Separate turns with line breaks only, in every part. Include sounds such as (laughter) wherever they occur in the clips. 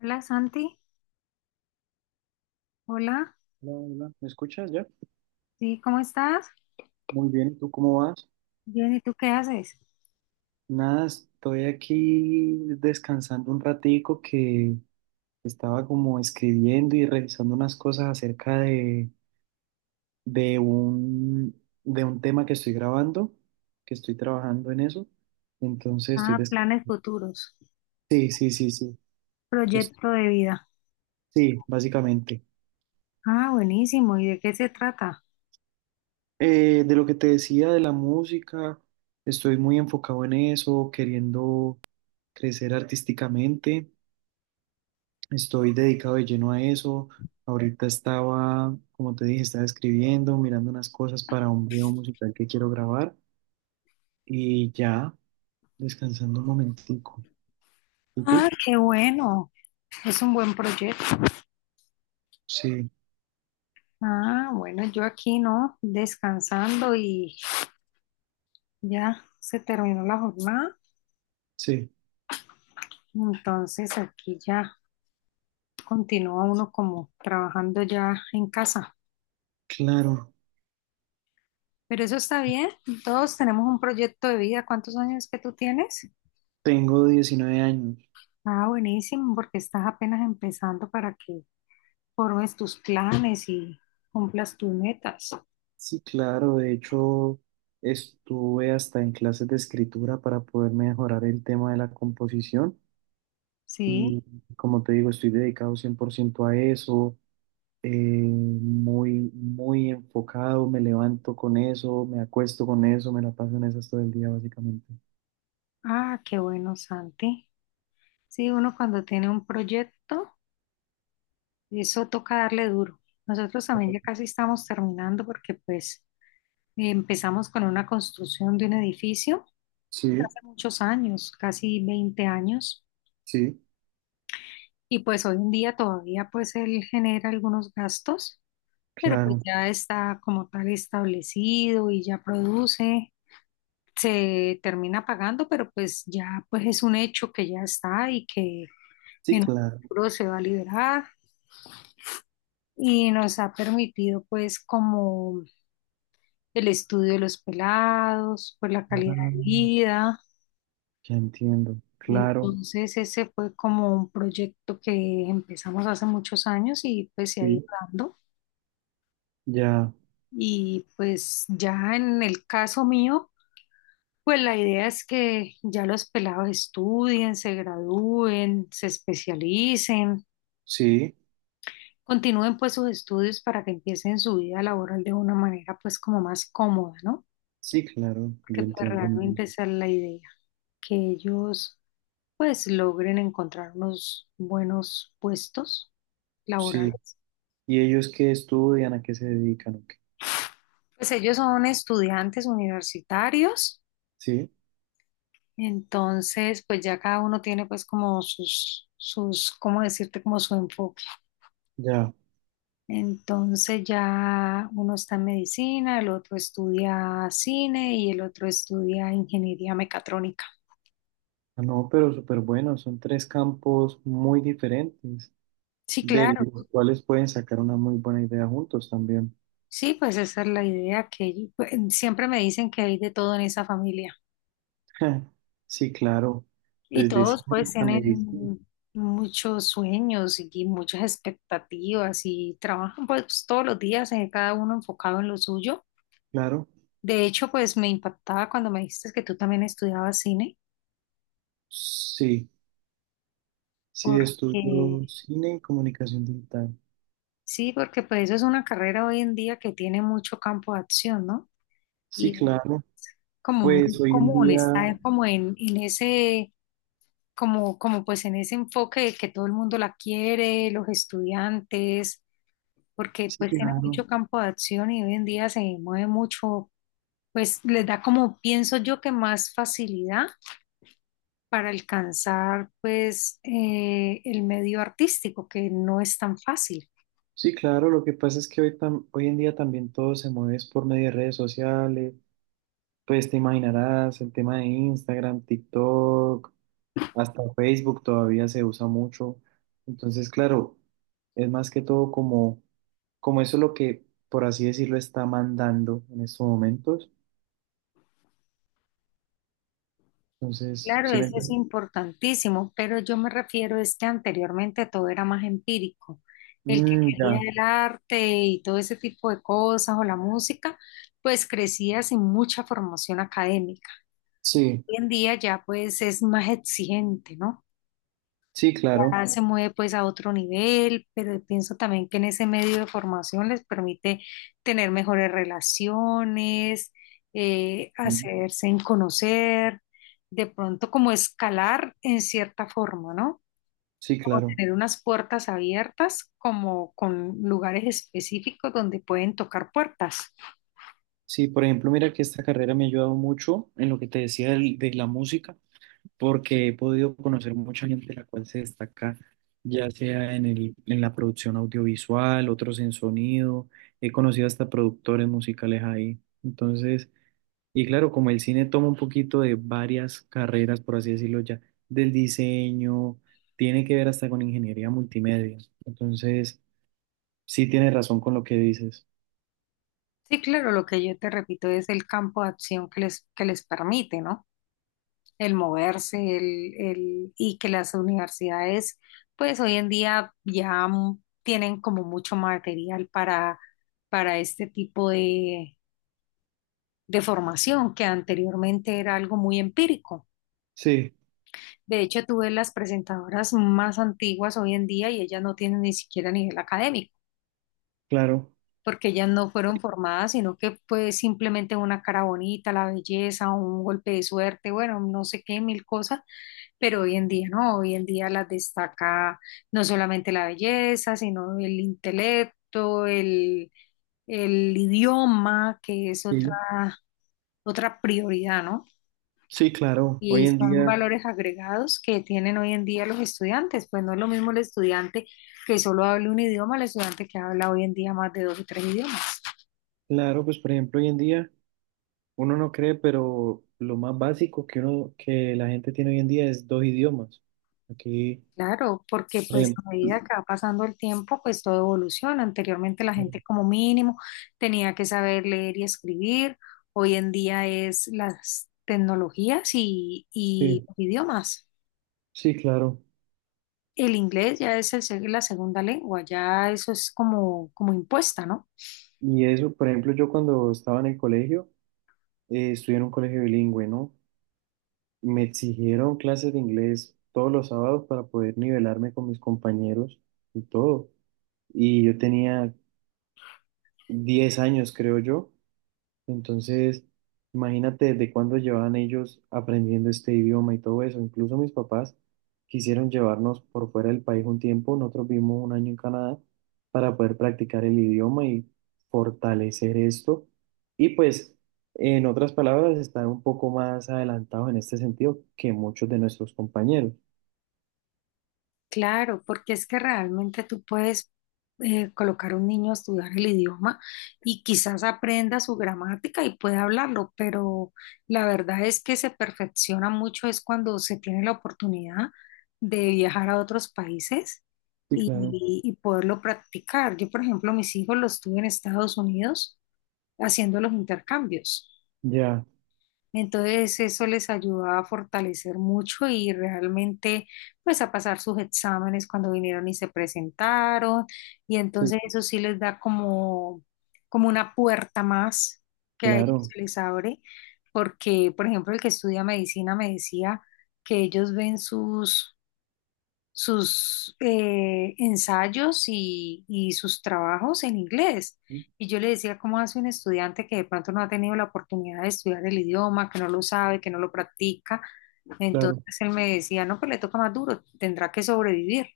Hola Santi, hola,
Hola, hola, ¿me escuchas ya?
sí, ¿cómo estás?
Muy bien, ¿y tú cómo vas?
Bien, ¿y tú qué haces?
Nada, estoy aquí descansando un ratico que estaba como escribiendo y revisando unas cosas acerca de un tema que estoy grabando, que estoy trabajando en eso. Entonces estoy
Ah,
des-
planes futuros,
Sí, sí, sí, sí. Es-
proyecto de vida.
sí, básicamente.
Ah, buenísimo, ¿y de qué se trata?
De lo que te decía de la música, estoy muy enfocado en eso, queriendo crecer artísticamente. Estoy dedicado de lleno a eso. Ahorita estaba, como te dije, estaba escribiendo, mirando unas cosas para un video musical que quiero grabar y ya descansando un momentico. ¿Y
Ah,
tú?
qué bueno, es un buen proyecto.
Sí,
Ah, bueno, yo aquí no, descansando y ya se terminó la jornada,
sí,
entonces aquí ya continúa uno como trabajando ya en casa.
claro.
Pero eso está bien, todos tenemos un proyecto de vida. ¿Cuántos años que tú tienes?
Tengo 19 años.
Ah, buenísimo, porque estás apenas empezando para que formes tus planes y cumplas tus metas.
Sí, claro. De hecho, estuve hasta en clases de escritura para poder mejorar el tema de la composición
Sí.
y como te digo, estoy dedicado 100% a eso. Muy, muy enfocado, me levanto con eso, me acuesto con eso, me la paso en esas todo el día, básicamente.
Ah, qué bueno, Santi. Sí, uno cuando tiene un proyecto, eso toca darle duro. Nosotros también ya casi estamos terminando porque pues empezamos con una construcción de un edificio desde
Sí,
hace muchos años, casi 20 años,
sí,
y pues hoy en día todavía pues él genera algunos gastos, pero pues
claro,
ya está como tal establecido y ya produce, se termina pagando, pero pues ya pues es un hecho que ya está y que
sí,
en un
claro,
futuro se va a liberar y nos ha permitido pues como el estudio de los pelados, pues la calidad
ah,
de vida.
ya entiendo, claro,
Entonces ese fue como un proyecto que empezamos hace muchos años y pues se ha ido
sí,
dando.
ya,
Y pues ya en el caso mío, pues la idea es que ya los pelados estudien, se gradúen, se especialicen,
sí,
continúen pues sus estudios para que empiecen su vida laboral de una manera pues como más cómoda, ¿no?
sí, claro,
Porque
yo
pues
entiendo.
realmente esa es la idea, que ellos pues logren encontrar unos buenos puestos
Sí,
laborales.
¿y ellos qué estudian, a qué se dedican o qué?
Pues ellos son estudiantes universitarios,
Sí,
entonces pues ya cada uno tiene pues como sus ¿cómo decirte? Como su enfoque.
ya.
Entonces ya uno está en medicina, el otro estudia cine y el otro estudia ingeniería mecatrónica.
Ah, no, pero súper bueno, son tres campos muy diferentes,
Sí,
de
claro.
sí, los cuales pueden sacar una muy buena idea juntos también.
Sí, pues esa es la idea, que pues siempre me dicen que hay de todo en esa familia.
(laughs) Sí, claro.
Y
Desde
todos
cine
pues
hasta medicina,
tienen muchos sueños y muchas expectativas y trabajan pues todos los días, cada uno enfocado en lo suyo.
claro.
De hecho, pues me impactaba cuando me dijiste que tú también estudiabas cine,
Sí, sí,
porque
estudio cine y comunicación digital.
sí, porque pues eso es una carrera hoy en día que tiene mucho campo de acción, ¿no?
Sí,
Y es
claro.
como muy
Pues hoy en
común,
día,
está como en ese, como pues en ese enfoque de que todo el mundo la quiere, los estudiantes, porque
sí,
pues tiene
claro.
mucho campo de acción y hoy en día se mueve mucho, pues les da como, pienso yo, que más facilidad para alcanzar pues el medio artístico, que no es tan fácil.
Sí, claro. Lo que pasa es que hoy, tam- hoy en día también todo se mueve es por medio de redes sociales. Pues te imaginarás el tema de Instagram, TikTok. Hasta Facebook todavía se usa mucho. Entonces, claro, es más que todo como, como eso es lo que, por así decirlo, está mandando en estos momentos. Entonces,
Claro,
¿sí me
eso es
entiendes?
importantísimo, pero yo me refiero es que anteriormente todo era más empírico. El que
Mm,
quería
ya.
el arte y todo ese tipo de cosas o la música, pues crecía sin mucha formación académica.
Sí,
Hoy en día ya pues es más exigente, ¿no?
sí, claro.
Ya se mueve pues a otro nivel, pero pienso también que en ese medio de formación les permite tener mejores relaciones,
Sí,
hacerse en conocer, de pronto como escalar en cierta forma, ¿no?
sí,
Como
claro.
tener unas puertas abiertas, como con lugares específicos donde pueden tocar puertas.
Sí, por ejemplo, mira que esta carrera me ha ayudado mucho en lo que te decía de la música. Porque he podido conocer mucha gente la cual se destaca, ya sea en la producción audiovisual, otros en sonido, he conocido hasta productores musicales ahí. Entonces, y claro, como el cine toma un poquito de varias carreras, por así decirlo ya, del diseño, tiene que ver hasta con ingeniería multimedia. Entonces, sí tienes razón con lo que dices.
Sí, claro, lo que yo te repito es el campo de acción que les permite, ¿no? El moverse, el, y que las universidades pues hoy en día ya tienen como mucho material para este tipo de formación, que anteriormente era algo muy empírico.
Sí,
De hecho, tú ves las presentadoras más antiguas hoy en día y ellas no tienen ni siquiera nivel académico,
claro.
porque ellas no fueron formadas, sino que pues simplemente una cara bonita, la belleza, un golpe de suerte, bueno, no sé qué, mil cosas. Pero hoy en día no, hoy en día las destaca no solamente la belleza, sino el intelecto, el idioma, que es otra,
Sí,
otra prioridad, ¿no?
sí, claro.
Y
Hoy en
son
día,
valores agregados que tienen hoy en día los estudiantes, pues no es lo mismo el estudiante que solo hable un idioma al estudiante que habla hoy en día más de dos o tres idiomas.
claro, pues por ejemplo, hoy en día... Uno no cree, pero lo más básico que uno, que la gente tiene hoy en día es dos idiomas. Aquí,
Claro, porque
por
pues
ejemplo,
a medida que va pasando el tiempo, pues todo evoluciona. Anteriormente la gente como mínimo tenía que saber leer y escribir. Hoy en día es las tecnologías y
sí,
los idiomas.
sí, claro.
El inglés ya es el la segunda lengua, ya eso es como, como impuesta, ¿no?
Y eso, por ejemplo, yo cuando estaba en el colegio, estudié en un colegio bilingüe, ¿no? Me exigieron clases de inglés todos los sábados para poder nivelarme con mis compañeros y todo. Y yo tenía 10 años, creo yo. Entonces, imagínate desde cuándo llevaban ellos aprendiendo este idioma y todo eso. Incluso mis papás quisieron llevarnos por fuera del país un tiempo. Nosotros vivimos 1 año en Canadá para poder practicar el idioma y fortalecer esto. Y pues, en otras palabras, estar un poco más adelantados en este sentido que muchos de nuestros compañeros.
Claro, porque es que realmente tú puedes colocar a un niño a estudiar el idioma y quizás aprenda su gramática y pueda hablarlo, pero la verdad es que se perfecciona mucho es cuando se tiene la oportunidad de viajar a otros países
Sí,
y,
claro.
y poderlo practicar. Yo, por ejemplo, mis hijos los tuve en Estados Unidos haciendo los intercambios.
Ya,
Entonces eso les ayudaba a fortalecer mucho y realmente pues a pasar sus exámenes cuando vinieron y se presentaron, y
sí,
entonces eso sí les da como, como una puerta más que a ellos
claro,
se les abre, porque por ejemplo el que estudia medicina me decía que ellos ven sus ensayos y sus trabajos en inglés. Y yo le decía, ¿cómo hace un estudiante que de pronto no ha tenido la oportunidad de estudiar el idioma, que no lo sabe, que no lo practica? Entonces
claro.
él me decía, no, pues le toca más duro, tendrá que sobrevivir,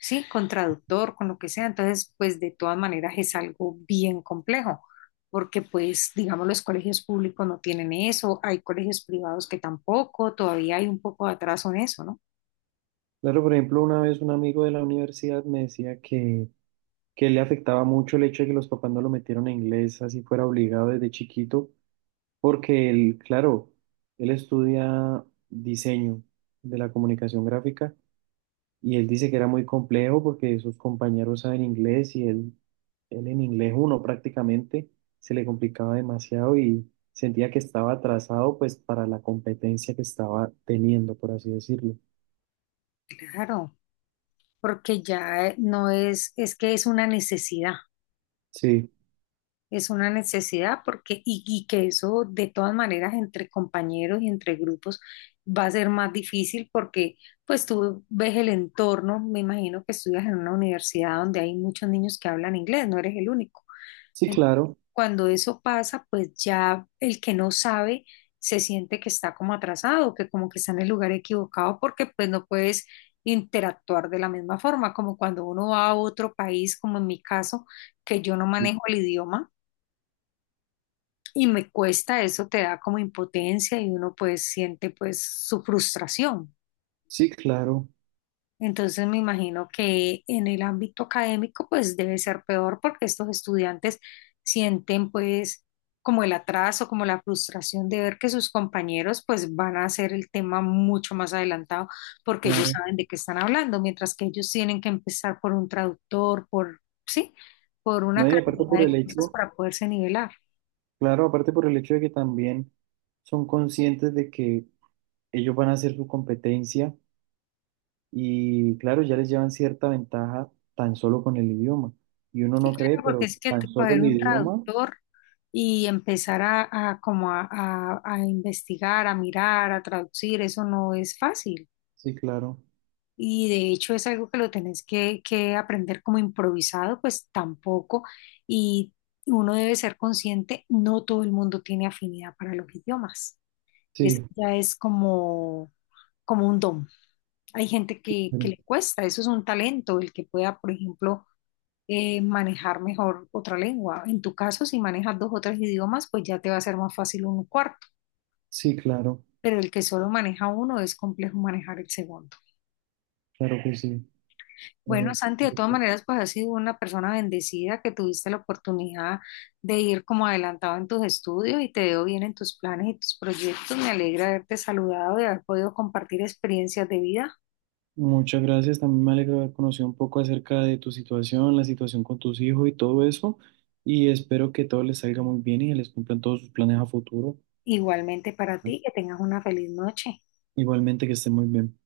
¿sí? Con traductor, con lo que sea. Entonces, pues de todas maneras es algo bien complejo, porque pues, digamos, los colegios públicos no tienen eso, hay colegios privados que tampoco, todavía hay un poco de atraso en eso, ¿no?
Claro, por ejemplo, una vez un amigo de la universidad me decía que le afectaba mucho el hecho de que los papás no lo metieron a inglés, así fuera obligado desde chiquito, porque él, claro, él estudia diseño de la comunicación gráfica y él dice que era muy complejo porque sus compañeros saben inglés y él en inglés uno prácticamente se le complicaba demasiado y sentía que estaba atrasado pues para la competencia que estaba teniendo, por así decirlo.
Claro, porque ya no es, es que
Sí,
es una necesidad porque, y que eso de todas maneras entre compañeros y entre grupos va a ser más difícil porque pues tú ves el entorno, me imagino que estudias en una universidad donde hay muchos niños que hablan inglés, no eres el único.
sí, claro,
Cuando eso pasa, pues ya el que no sabe se siente que está como atrasado, que como que está en el lugar equivocado porque pues no puedes interactuar de la misma forma, como cuando uno va a otro país, como en mi caso, que yo no manejo el idioma y me cuesta, eso te da como impotencia y uno pues siente pues su frustración.
sí, claro,
Entonces me imagino que en el ámbito académico pues debe ser peor porque estos estudiantes sienten pues como el atraso, como la frustración de ver que sus compañeros pues van a hacer el tema mucho más adelantado porque ellos
claro.
saben de qué están hablando, mientras que ellos tienen que empezar por un traductor, por, sí, por
No,
una
y aparte
cantidad
por
de
el
cosas
hecho
para poderse nivelar.
claro, aparte por el hecho de que también son conscientes de que ellos van a hacer su competencia y claro, ya les llevan cierta ventaja tan solo con el idioma. Y uno
Sí,
no cree,
claro, porque
pero
es que
tan solo
coger
el
un
idioma,
traductor y empezar a como a investigar, a mirar, a traducir, eso no es fácil.
sí, claro.
Y de hecho es algo que lo tenés que aprender como improvisado, pues tampoco. Y uno debe ser consciente, no todo el mundo tiene afinidad para los idiomas. Eso
Sí,
ya es como, como un don. Hay gente que
pero-
le cuesta, eso es un talento, el que pueda, por ejemplo, manejar mejor otra lengua. En tu caso, si manejas dos o tres idiomas, pues ya te va a ser más fácil un cuarto.
sí, claro,
Pero el que solo maneja uno es complejo manejar el segundo.
claro que sí.
Bueno,
Eh,
Santi, de todas maneras, pues has sido una persona bendecida que tuviste la oportunidad de ir como adelantado en tus estudios y te veo bien en tus planes y tus proyectos. Me alegra haberte saludado y haber podido compartir experiencias de vida.
Muchas gracias, también me alegra haber conocido un poco acerca de tu situación, la situación con tus hijos y todo eso. Y espero que todo les salga muy bien y que les cumplan todos sus planes a futuro.
Igualmente para ti, que tengas una feliz noche.
Igualmente que estén muy bien.